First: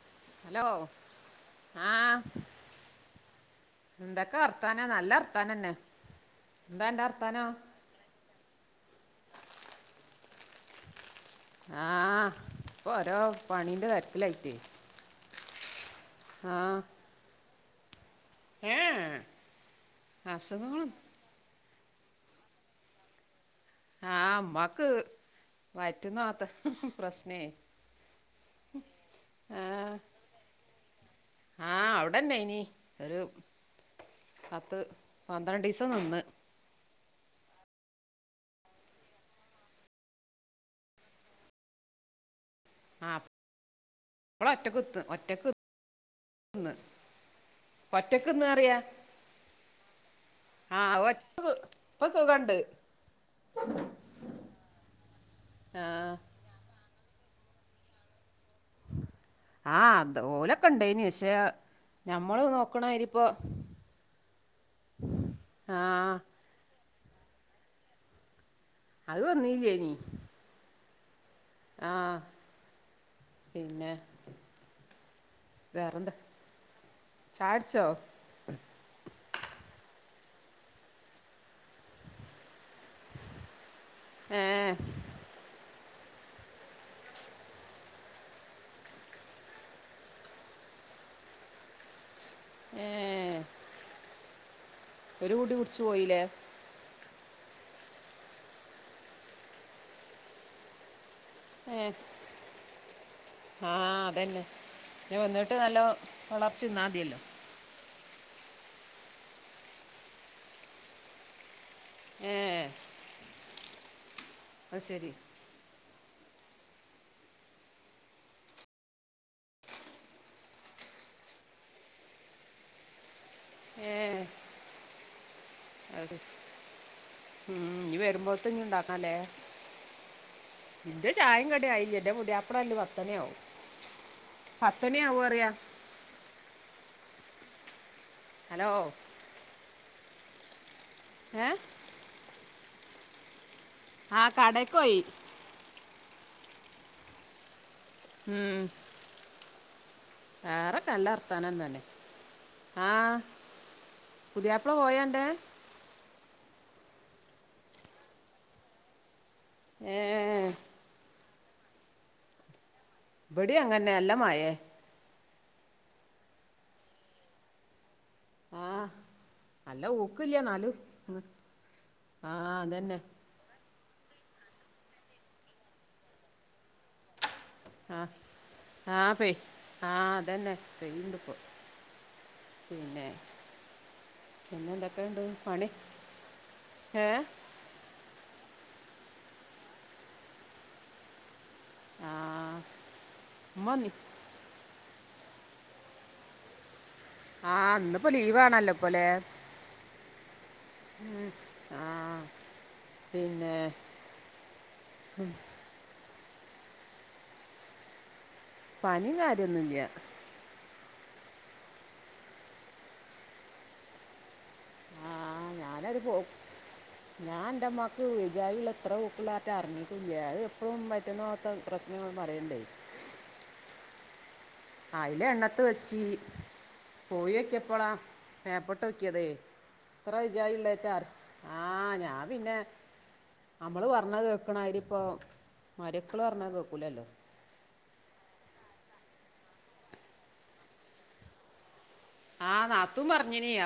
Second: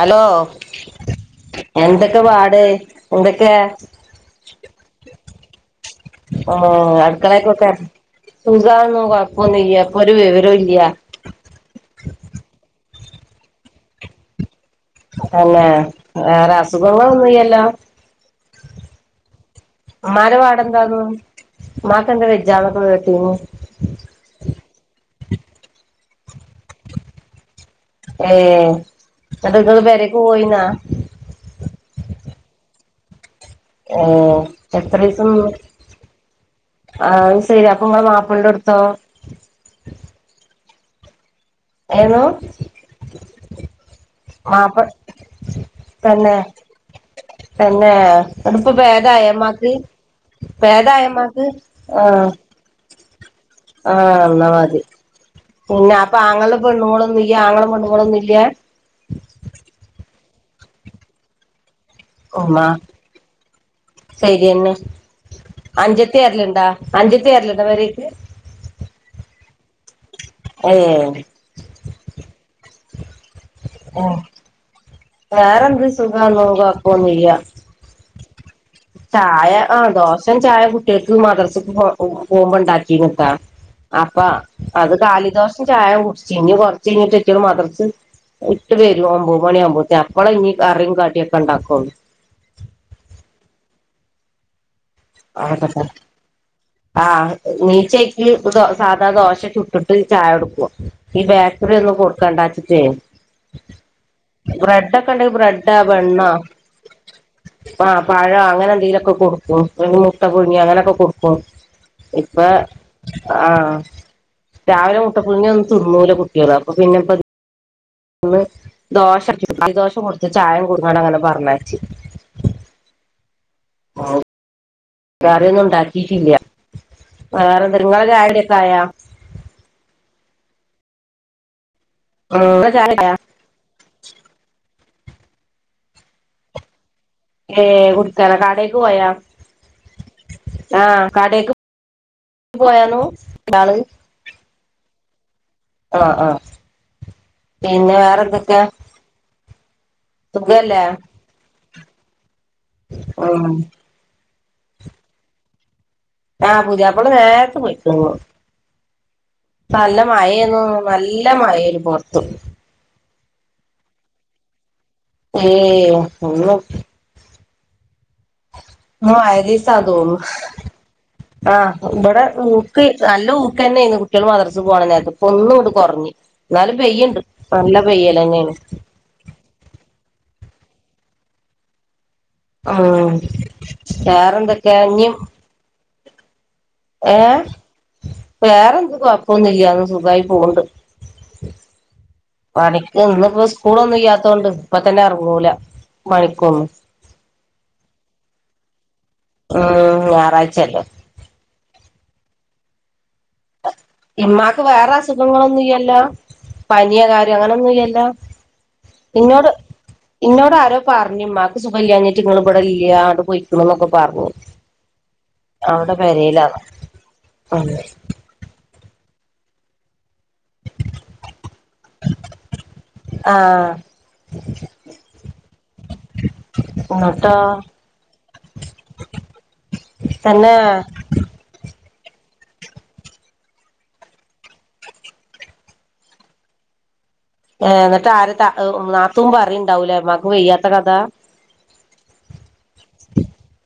Hello ആഹ് എന്തൊക്കെ വർത്താനാ നല്ല വർത്താ നന്നെ ആഹ് അട്ക്കളേക്കോക്കെ [unintelligible] കൊഴപ്പം ഒന്നുല ഇപ്പോ ഒര് വിവരം ഇല്ല്യാ ആഹ് ഇപ്പൊ ഓരോ പണീന്റെ തേരക്കിലായിട്ടേ തന്നെ വേറെ അസുഖങ്ങള് ഒന്നും ഇല്ലാ അല്ലോ ഏ ഉമ്മാൻ്റെ അസുഖങ്ങളും [unintelligible] ഉമ്മാക്കെന്താ വെജജാലക്ക. [unintelligible] ആ അമ്മക്ക് [unintelligible] പ്രശ്നേ ഏഹ് എന്നിട്ട് നിങ്ങള് പെരേക്ക് പോയിനാ. ആഹ് അവിടന്നെ ഇനി ഒരു ഏഹ് പത്ത് എത്ര ദിവസം നിന്ന്. പന്ത്രണ്ട് ദിവസം നിന്ന് ആഹ് ശെരി അപ്പൊ ഇങ്ങളെ മാപ്പിളടടുത്തോ? [unintelligible] ആഹ് അപ്പളാ മാപ്പ ഒറ്റ [unintelligible] പിന്നെ അടുപ്പ ഭേദയ മ്മാക്ക്. ആ ഒറ്റ ഭേദയമ്മാക്ക് സു- ഇപ്പൊ ആഹ്. സുഖണ്ട് ആഹ് ഒന്നാ മതി. പിന്നെ ആ അപ്പൊ അങ്ങളുടെ പെണ്ണുടെ ആങ്ങളെ പണ്ടപോളൊന്ന ഇല്ല അത്പോലൊക്ക ഉണ്ടേനി പക്ഷേ ഓമാ ശരിയന്ന് ആ അഞ്ചതി ആരെലുണ്ടാ അഞ്ചത്തേരല്ലട വരക്ക് അത് വന്നീചേനി. ഏ ആഹ് പിന്നെ. ഏഹ് വേറെന്ത് വേറെന്താ സുഖം നോവാക്കോന്നില്ല. ചാടിച്ചോ ചായ ആഹ് ദോശം ചായ കുട്ടികക്ക് മദർത്തിക്ക് പോകുമ്പോ ഉണ്ടാക്കിന്നട്ടാ. അപ്പ ഏ അത് കാലിദോശേം ചായ കുടിച്ച് ഇനി കൊറച്ച് കഴിഞ്ഞിട്ട ഒക്കട് മദർ ഇട്ട് വരും ഒമ്പത് മണിയ ആവുമ്പോത്തേ അപ്പള ഇനി കറിയും കാട്ടിയൊക്കെ ഇണ്ടാക്കുള്ളു. ഏ ഒരു കുടി കുടിച്ചു ആകട്ടെ പോയില്ലേ. ആഹ് നീച്ചയ്ക്ക് സാധാ ദോശ ചുട്ടിട്ട് ചായ എടുക്കുവാ. ഈ ബേക്കറി ഒന്നും കൊടുക്കണ്ടച്ചിട്ടേ. ആഹ് അതന്നെ ഞാൻ ഒന്നിട്ട് ബ്രെഡ് നല്ലോ വളർച്ച ഇന്നാതിയല്ലോ. പഴ അങ്ങനെ എന്തെങ്കിലൊക്കെ കൊടുക്കും. അല്ലെങ്കി മുട്ട പുഴുങ്ങി അങ്ങനെക്കെ കൊടുക്കും. ഏ ഇപ്പ ആഹ് അത് രാവിലെ ശരി മുട്ടപ്പുഴുങ്ങി ഒന്ന് തിന്നൂല കുട്ടികള് അപ്പൊ പിന്നെ ഒന്ന് ദോശ ഈ ദോശം കൊടുത്ത് ചായം കൊടുക്കൻ അങ്ങനെ പറഞ്ഞച്ചി. [inaudible] ഏ വേറെന്നും അത് ഉണ്ടാക്കിട്ടില്ല ഉം, വേറെ ഇനി നിങ്ങളെ വരുമ്പോഴത്തെ ചായടിക്കെ ഇനി ആയാ. ഉണ്ടാക്കാല്ലേ ഇന്റെ ചായയും കട ആയില്ല. എന്റെ പുതിയാപ്ല നിങ്ങളെ വരുമ്പ ചായ പത്തനിയാവും. പത്തനി ആവു അറിയ ഏ കുടുത്താന കാടേക്ക് പോയാ. ആഹ് കാടേക്ക് ഏ പോയന്നു. ആഹ് കടെക്കോയി. ആഹ് ആഹ് പിന്നെ വേറെ ഉം, എന്തൊക്കെയാ. വേറെ കല്ലർത്താനം തന്നെ. ആഹ് ഉം പുതിയപ്പള പോയണ്ടേ. ആഹ് പൂതിയാപ്പള നേരത്ത് പോയിക്കന്ന. ഏ നല്ല മഴന്ന് നല്ല മഴയില് പൊർത്ത്. ഇവിടി അങ്ങനെ എല്ലാംമയെ. ഏ ഒന്നും ആ നല്ല മായരിസാധോ ഊക്കില്ല നാല് ആഹ് ഇവിടെ ആ ഊക്ക് അതന്നെ നല്ല ഊക്ക് തന്നെ. ആ കുട്ടികൾ മദറസെ പോണം. നേരത്തെ പൊന്നും ഇണ്ട് കുറഞ്ഞ് എന്നാലും പെയ്യുണ്ട്. ആഹ് ആഹ് പെ ആഹ് അതന്നെ പെയണ്ട്പ്പോ. ആ പിന്നെ വേറെന്തൊക്കെ ഇഞ്ഞും എന്തൊക്കെയുണ്ട് പണി ഏ വേറെന്ത് കൊഴപ്പൊന്നില്ലന്ന് സുഖമായി പോന്നുണ്ട് ആ പണിക്ക് ഇന്ന് ഇപ്പോ ഉമ്മ വന്നി സ്കൂളൊന്നും ഇല്ലാത്ത കൊണ്ട് ഇപ്പൊ തന്നെ ഇറങ്ങൂല മഴക്കെന്ന് ആഹ് ഇന്നിപ്പോ ലീവ് ആണല്ലോ ഉം ഞായറാഴ്ചല്ലോ ആ പിന്നെ ഇമ്മാക്ക് വേറെ അസുഖങ്ങളൊന്നും ഇല്ലല്ലോ പനിയോ കാര്യോ അങ്ങനെന്നും ഇല്ലല്ലോ പനിയും ഇന്നോട് കാര്യമൊന്നുമില്ല ഇന്നോട് ആരോ പറഞ്ഞുമ്മാക്ക് സുഖം ഇല്ലാഞ്ഞിട്ട് ഇങ്ങള് ഇവിടെ ഇല്ല അങ്ങട് പൊയിക്കുണു എന്നൊക്കെ പറഞ്ഞു ആ അവിടെ ഞാനത് പോ പെരേലാണ് ഞാൻ എന്റെമ്മക്ക് വിജായിൽ എത്ര ഹുക്കുള്ള അറിങ്ങിട്ട അല്ല അത് എപ്പോഴും വഴിറ്റിന്ന് പോകാത്ത പ്രശ്നങ്ങൾ പറയുണ്ടേ ആഹ് അയില എണ്ണത്ത് വെച്ചി പോയി എന്നിട്ടോ നോക്കിയപ്പളാ മേപ്പട്ട് നോക്കിയത് ഇത്ര തന്നെ വിചായിള്ളേച്ചാർ ആ ഞാൻ പിന്നെ നമ്മള് പറഞ്ഞത് കേക്കണമാരി ഇപ്പ മരക്കള് പറഞ്ഞാ കേക്കൂലല്ലോ ഏ എന്നിട്ട് ആര് ത നാത്തൂൻ പറുണ്ടാവൂല്ലേ ഉമ്മാക്ക് വയ്യാത്ത കഥ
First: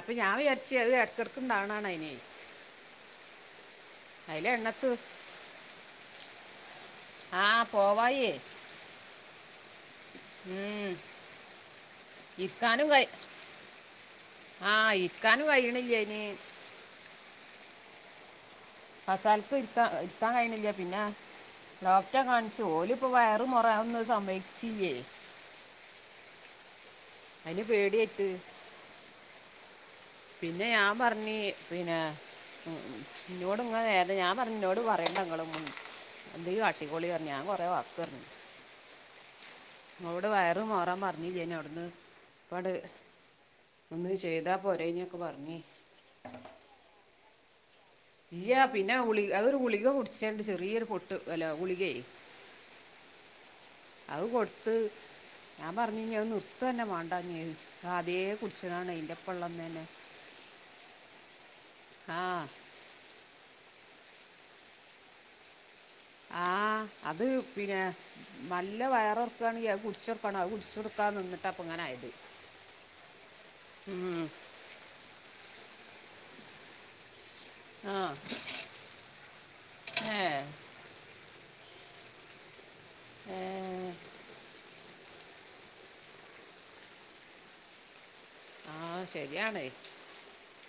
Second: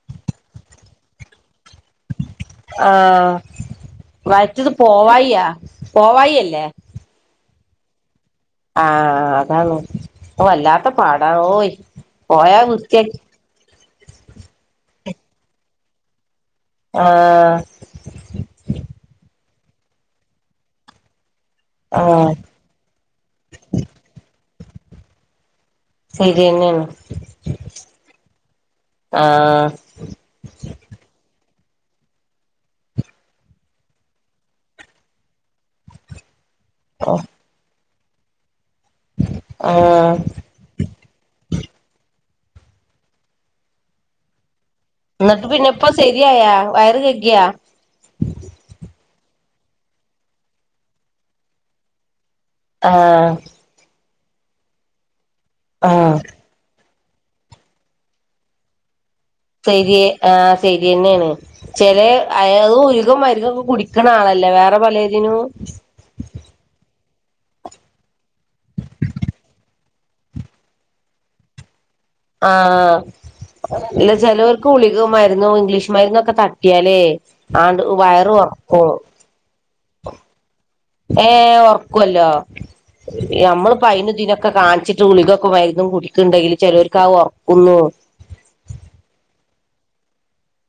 അപ്പൊ ഞാൻ വിരിച്ചത് അത് ഇടക്കിടക്ക് ഉണ്ടാകുന്നതാണ് അതിനെ ആ വയറ്റീന്ന് എണ്ണത്ത് പോവായി്യ പോവായിയല്ലേ ആ പോവായി ആ അതാണ് ഓ വല്ലാത്ത ഉം, പാടാ ഓയി പോയാ ഇരിക്കാനും വ്യത്തി- കൈ കാനും കഴിയിണ്ടില്ലതിന് ആ ഫസാലത്തും ഇരുത്താ ഇരുത്താൻ കഴുന്നില്ല പിന്നെ ഡോക്ടറെ ആഹ് കാണിച്ചു ഓല് ഇപ്പോ വയറ് മുറാന്ന് സംന്മതിച്ചില്ലേ ശരി തന്നെയാണ് അതിന് പേടിയായിട്ട് ആഹ് പിന്നെ ഞാൻ പറഞ്ഞി പിന്നെ ഉം ഉം ഇന്നോട് ഇങ്ങ ഞാൻ പറഞ്ഞ ഇന്നോട് പറയണ്ടങ്ങളെന്നും എന്തങ്കിലും കാട്ടിക്കോളി പറഞ്ഞ ഞാൻ കുറെ വക്ക് പറ- ആഹ് അവിടെ വയറ് മോറാൻ പറഞ്ഞില്ലന്ന് അവിടുന്ന് അങ്ങട് ഒന്ന് ചെയ്താ പോര എന്നിട്ട് പിന്നെ ഇപ്പ ശരിയായ വയറ് കഴുക്കിയാ ഇല്ല പിന്നെ ഗുളിക അതൊരു ഗുളിക കുടിച്ചണ്ട് ചെറിയൊരു പൊട്ട് അല്ല ഗുളികയെ ആ ആ അത് കൊടുത്ത് ഞാൻ പറഞ്ഞ് ആഹ് അത് നിർത്തതന്നെ മേണ്ട തന്നെ അതേ കുടിച്ചതാണ് അതിന്റെ ശരിയ ആ ശരി തന്നെയാണ് ചില ആ അത് ഓലുക്കും മരുന്നക്കെ കുടി- ക്കണ ആളല്ലേ വേറെ പലതിനും ആ അത് പിന്നെ നല്ല വയറൊറക്കാണങ്കി അത് കുടിച്ചൊർക്കണോ കുടിച്ചൊർക്കണം അ നിന്നട്ടിപ്പം ഇങ്ങന ആയത് ആ ഇല്ല ഉം. ചിലവർക്ക് ഗുളിക മരുന്നു ഇംഗ്ലീഷ് മരുന്നൊക്കെ തട്ടിയാലേ ആ വയറ് വറുക്കും ആ ഏഹ ഉറക്കുമല്ലോ ഏ. നമ്മള് പൈനുദിനൊക്കെ കാണിച്ചിട്ട ഗുളികക്കെ മരുന്നും കുടിക്കുന്നുണ്ടെങ്കിൽ ചിലർക്ക് ആ ഉറക്കുന്നു ആ ശരിയണ്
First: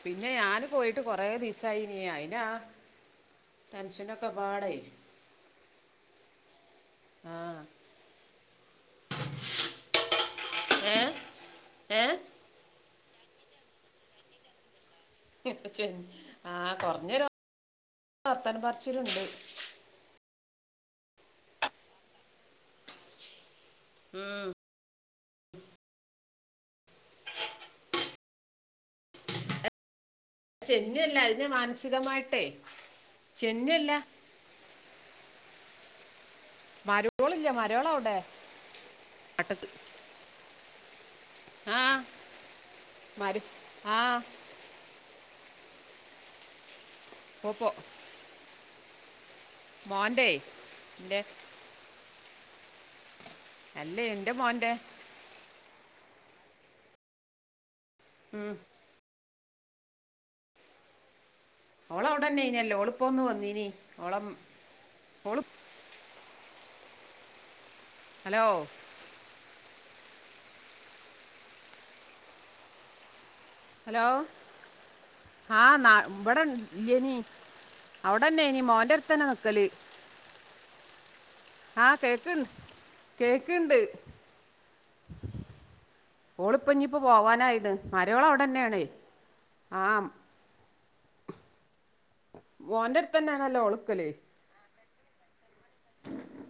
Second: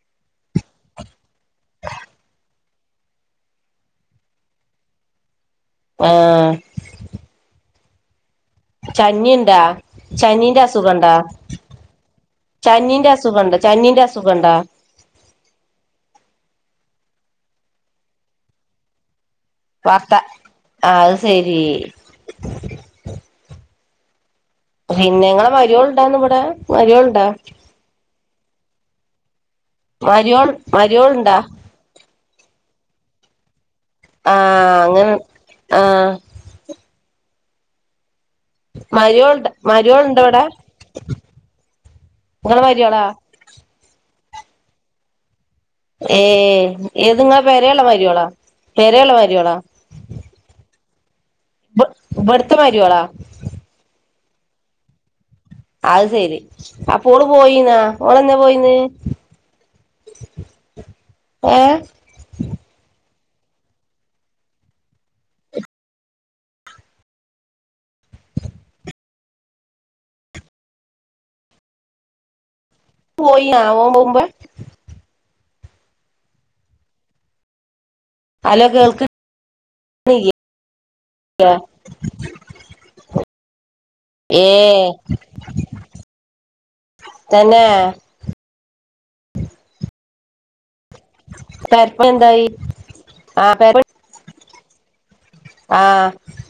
പിന്നെ ഞാന് പോയിട്ട് കൊറെ ദിസ ആയിയി അതിനാ ടെൻഷനൊക്കെ പാടായി ആ ആഹ ചനിയുണ്ടാ ചനീന്റെ ഏ അസുഖംണ്ടാ ഏ ചനീന്റെ അസു അസുഖണ്ട് ചനീന്റെ അസുഖണ്ടോ ആ കുറഞ്ഞ വർത്തൻ പറിച്ചിലുണ്ട് പത്ത അത് ശരി ഉം പിന്നെങ്ങളെ മാരോലുണ്ടോ ഇവിടെ മാരോലുണ്ടോ ചെന്നല്ല മരോൾണ്ടാ അതിനെ മാനസികമായിട്ടേ ചെന്നല്ല ആഹ മരക്കോലില്ല മരോളവിടെ മരോ മരഡ്ഡ് വിടെ ആഹ മാ ആഹ ഏ ഏത്ങ്ങാ പേരയുള്ള മാരിളാ പേരയുള്ള മാ മോൻന്റെ എന്റെ ഇവിടുത്തെ മാരോല അല്ലേ എന്റെ മോന്റെ അത് ശെരി അപ്പോ ഓള് പോയിന്നാ ഓളന്താ ഉം. പോയിന്ന് [unintelligible] ഓള അവിടെന്നെ ഇനല്ലേ ളുപ്പ ഒന്ന് വന്നീനി ഓള ഓള ഹലോ പോയിന ഹാ നാ വട ലനി അവിടന്നെ ഇനി ഹലോ മോന്റടുത്തനെ നിക്കല് കേൾക്ക്ണില്ലേ ആഹ് കേക്കണ്ട് കേക്കണ്ട് ഏഹ് ഓളിപ്പ ഇഞ്ഞപ്പ തന്നെ പോവാനായിട്ട മരോള അവിടെന്നെയണ ആം പ മോന്റെ അടുത്ത് തന്നെയാണല്ലോ ഒളുക്കല്ലേ ആ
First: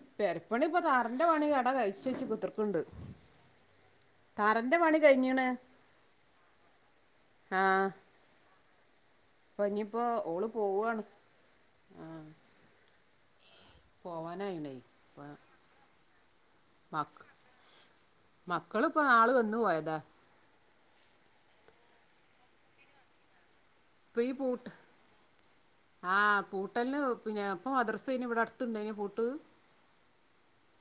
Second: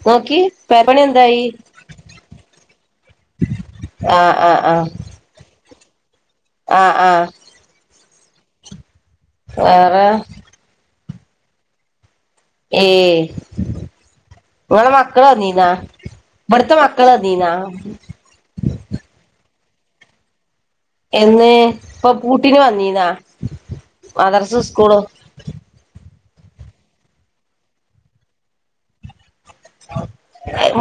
നോക്കി പെരപ്പണി ഇപ്പൊ താറിന്റെറെ എന്തായി പണിട കഴിച്ച ശച്ചി കുത്തിർക്കുണ്ട് ആ തറന്റെ പണി കഴിഞ്ഞീണ് ആഹ ആഹ അപ്പൊ ഇനിയിപ്പോ വേറെ ഓള് പോവാണ് ആഹ ഏ ഇടെെ ഇപ്പ മക്കളാ വനീനാ ബർത്ത മക്കള മക്ക ദീനാ അന്ദ എന്ന് ഇപ്പൊ പൂട്ടിന് വന്നീന്നാ. മദർസ് സ്കൂള ആ കൂട്ടന് പിന്നെ ഇപ്പ മദ്രസേെ ഇവിടെ അടുത്തുണ്ടെ കൂട്ട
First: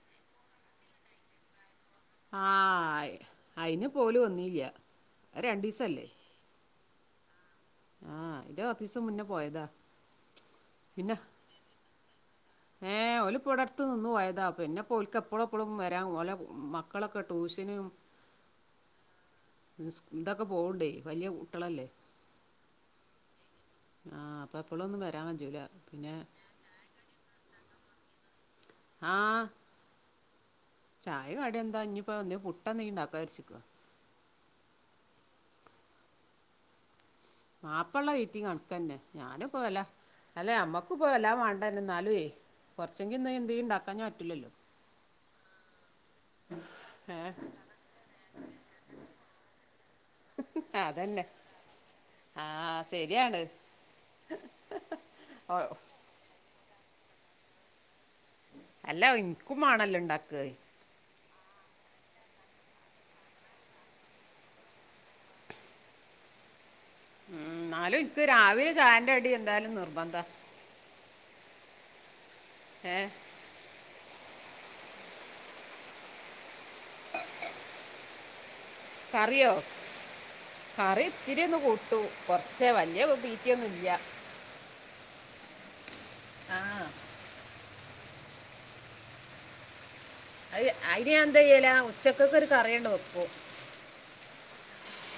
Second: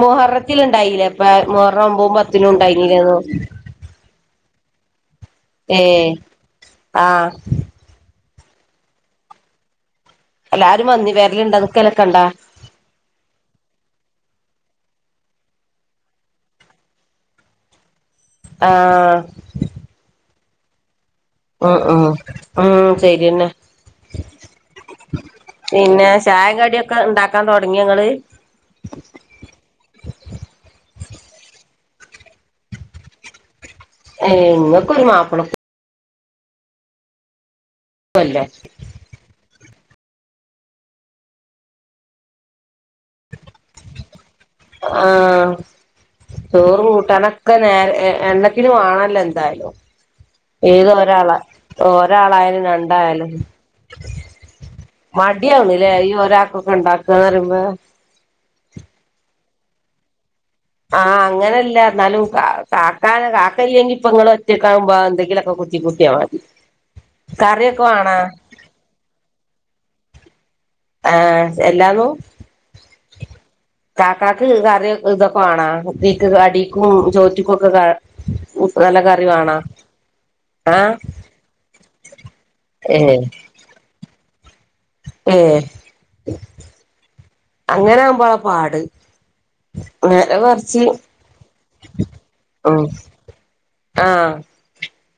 മഹറത്തി ഇണ്ടായില്ല ഇപ്പ മൊഹർണം ഒമ്പും പത്തിനും ഉണ്ടായിനില്ലന്നു. രണ്ടു ദിവസല്ലേ ആഹ ആഹ് കുറച്ചീസം മുന്നേ പോയതാ എല്ലാരും നന്ദി വേരലണ്ട നിക്കലൊക്കണ്ടാ. ഉം ഓലിപ്പോ അടുത്ത് നിന്നു പോയതാ. പിന്നെപ്പോ ഒക്ക് എപ്പോഴും എപ്പോഴും വരാം ഓലെ മക്കളൊക്കെ ട്യൂഷനും ആഹ ഒക്കെ പോകണ്ടേ വലിയ ഉ കുട്ടികളല്ലേ ഉ ഉം ശര്യേന്നെ ആ അപ്പൊ എപ്പോഴൊന്നും വരാൻ പറ്റൂല പിന്നെ ചായങ്കടിയൊക്കെ ഉണ്ടാക്കാൻ തുടങ്ങ കുഞ്ഞങ്ങള് ആഹ ചായ കട എന്താ ഇഞ്ഞപ്പ ഒ പുട്ട നീ ഉണ്ടാക്കാ വിരിച്ചിക്കുവ എങ്ങക്കരു മാപ്പളക്ക മാപ്പള്ള റേറ്റി കണക്ക തന്നെ ഞാനും പോ അല്ലേ അല്ലെ അമ്മക്ക ഇപ്പ എല്ലാം വേണ്ടന്നെ എന്നാലേ ണ്ടൻഞ ആഹ ചോറും കൂട്ടണക്കെ നേരെ എണ്ണക്കിന് വേണല്ലോ എന്തായാലും ഏ ഏത് അതന്നെ ഒരാളാ ആ ഒരാളായാലും രണ്ടായാലും ശരിയാണ് ഓ മടിയണല്ലേ ഈ ഒരാക്കൊക്കെ ഇണ്ടാക്കന്ന് പറുമ്പോ അല്ല ഇനിക്കും ആണല്ലോ ഉണ്ടാക്ക ആഹ് അങ്ങനെയല്ല എന്നാലും കാക്കാന കാക്കയിെങ്കി ഇപ്പൊ ഇ ഒറ്റക്കാാവുമ്പോ എന്തെങ്കിലുംൊക്കെ കുത്തി കുട്ടി [inaudible] ഉം എന്നാലും ഇപ്പ രാവിലെ ചായറെ അടി എന്തായാലും നിർബന്ധം ആഹ എല്ലാന്നു ഏ ചാക്കക്ക് കറ ഇതൊക്കെ വണാ തീക്ക് അടിക്കും ചോറ്റിക്കും ഒക്കെ നല്ല കറിയോ കറിവാണാ കറി ഇത്തിരിയ ഒന്ന് കൂട്ടു കൊറച്ചേ വലിയ തീറ്റിയൊന്നും ഇല്ല ഏ ആഹ അങ്ങനെ ആകുമ്പോളെ പാട് നേരെ അത് മറിച്ച് അയിന് എന്ത ചെയ്യല ഉച്ചക്കൊക്കെ ഒരു ഉം കറയണ്ട വെപ്പ ആഹ്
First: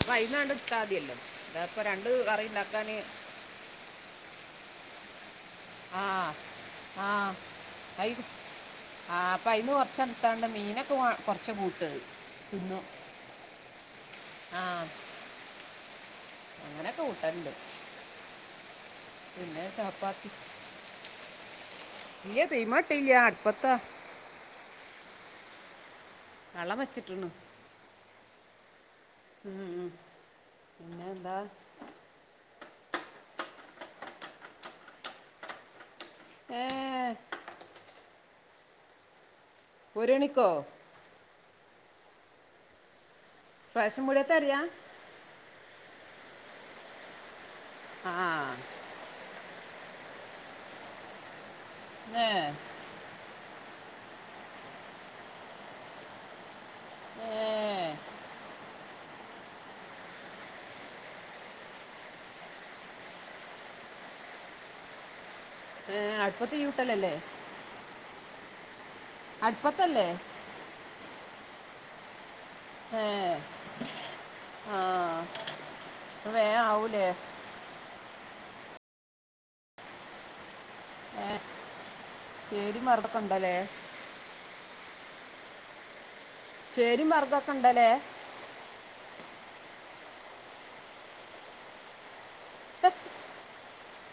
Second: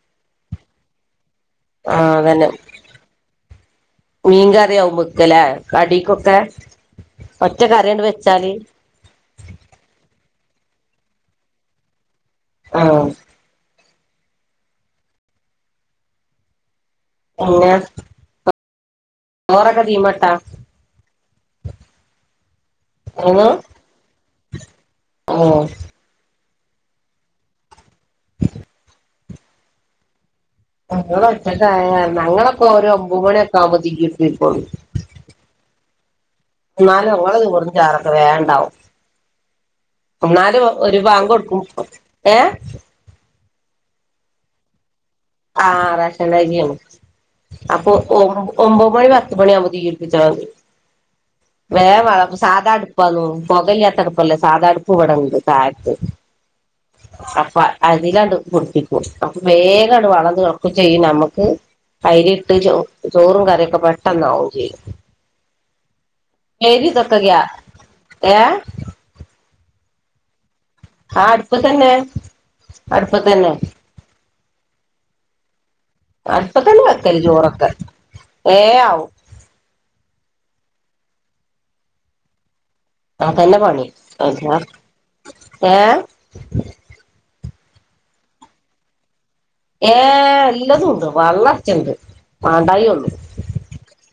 വൈകുന്നാണ്ട് ഇട്ടാതില്ലോ ആഹ അതന്നെ മീൻ കറിയ ആകുമ വക്കല്ലേ ആഹ ആഹ കറിയണ്ട് കയി വെച്ചാല് ആഹ് അപ്പ അയിന്ന കുറച്ച ത്താണ്ട് മീനൊക്കെ കൊറച്ച പൂട്ടത് ന്ന ആഹ് ആഹ അങ്ങനെ പിന്നെ ചോറ ക്കെ തീമട്ടോ ഇ ചെയ്യമാട്ടെല്ല അടുപ്പത്താ ആഹ കള വെച്ചിട്ടന്ന് ഉം ഉ അച്ചട്ട ഞങ്ങള അപ്പൊ ഒരു ഒമ്പത് മണിയൊക്കെ ആവുമ്പോത്തക്കിട്ടയി പോു ഏ എന്നാലും ഓള കുറ ചറൊക്കെ വേണ്ടാവും ഒരു മണിക്കോ ഒന്നാല് ഒരുപാങ്ങ കൊടുക്കും ഏ റേഷപീടിയത്തെ അരിയാ ആറസനാണ് അപ്പൊ ആ ഒമ്പോ മണി ഭക് പണി അ വേ ഏ വേവും സദാ അടുപ്പാന്നു പുകലാത്തടപ്പല്ല സാധാ അടുപ്പൂവിടണ്ട് തായത്ത് ഏ സഫ അതിലാണ്ട് പുടിപ്പിക്കും അപ്പൊ വേഗ വളക്കും ചെയ്യും നമുക്ക് കൈരി ഇട്ട് ചോ ചോറും കറിയൊക്കെ പെട്ടെന്നാവും ചെയ്യും ഏ, അടുപ്പത്ത് രി ചൂട്ടലല്ലേ തക്കക്ക ഏ അടുപ്പത്തല്ലേ അടുപ്പ തന്നെ അടുപ്പ തന്നെ ആഹ അടുപ്പ തന്നെ വെക്കല് ചോറൊക്കെ വേആവും ആഹ അതന്നെ പണി എന്നാ ഏഹ് ശരി മർഗ്ഗൊക്കെ ഇണ്ടല്ലേ ഏർ എല്ലതും ഉണ്ട് വെള്ളർച്ചുണ്ട് മണ്ടായി ഒന്ന്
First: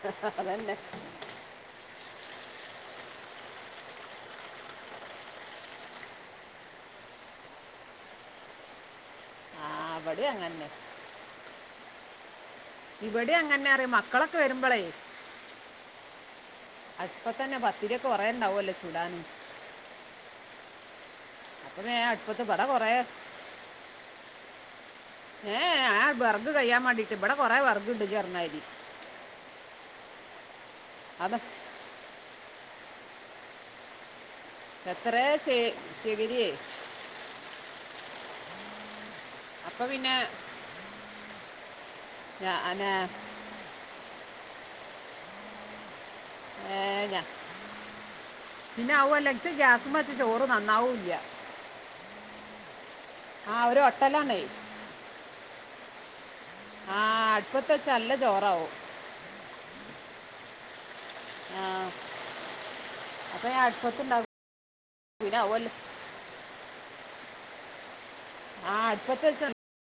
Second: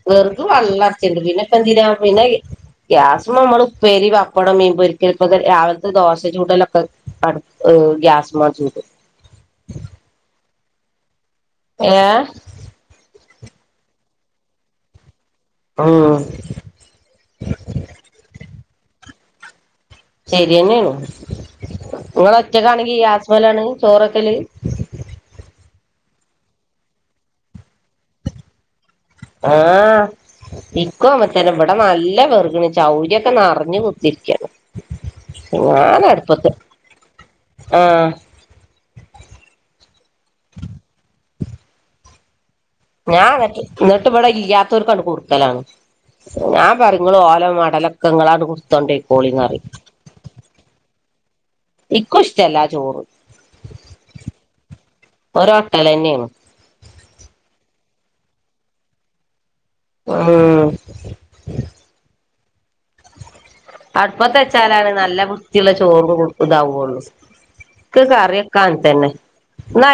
വേറക്ക് അതന്നെ വെള്ള ഇറച യുണ്ട് പിന്നെ ഇപ്പ എന്തിനാ പിന്നെ ഗ്യാസും നമ്മൾ ഉപ്പേരി പപ്പടവും മീൻപൊരിക്കൽ ഒക്കെ രാവിലത്തെ ദോശ ചുടലൊക്കെ ഗ്യാസ് മജുര് ആഹ അവിടെയും അങ്ങനെ തന്നെ ങേ ഇവിടെ അങ്ങനെ അറിയ മക്കളൊക്കെ വരുമ്പോളേ ഉം അപ്പ തന്നെ പത്തിരിയൊക്കെ കുറേയുണ്ടാവല്ലോ ചുടാൻ ശരിയന്നെയണ നിങ്ങള് അടുപ്പത്ത് പട കുറേ ഒറ്റക്കാണെങ്കി ഗ്യാസ് വേലാണ് ചോറൊക്കല് ഉ ഏ ആ വിറക് കഴിയാൻ വേണ്ടീയിട്ട് ഇവിടെ കൊറെ വിറക് ഉണ്ട് ഇ പറഞ്ഞമാരി ആഹ ഇക്കും അത് അങ്ങനെതന്നെ ഇവിടെ നല്ല വെറുക് ചൗരിയൊക്കെ നിറഞ്ഞ് കുത്തിരിക്കയാണ് എത്ര ഞാൻ ശകരിയേ അടുപ്പത്ത് ആഹ അപ്പൊ പിന്നെ ഞാൻ ഞാൻ എന്നിട്ട് എന്നിട്ട് ഇവിടെ ഇല്ലാത്തവർ കണ്ട് കൊടുക്കലാണ് ഞാൻ പറഞ്ഞു നിങ്ങൾ ഞാൻ ഓല മടലൊക്കെ നിങ്ങളാണ് പിന്നെ കുടുത്തോണ്ടേക്കിരോളിന്ന് ഇ ഇക്കും ഇഷ്ടല്ല ആ ചോറ് ഒരു ഒട്ടലാണേ ഒരോട്ടലന്നെയാണ് ആഹ അടുപ്പത്ത് വച്ച നല്ല ചോറാവും ഉം ആഹ അടുപ്പത്തെ വച്ചാലാണ് നല്ല പിന്നെ വൃത്തിയുള്ള ആവുമല്ലോ ചോറ് കൊടുക്ക ഇതാവയുള്ളു ക്ക് കറിയൊക്കാൻ ആ തന്നെ അടുപ്പത്ത് വെച്ച് നി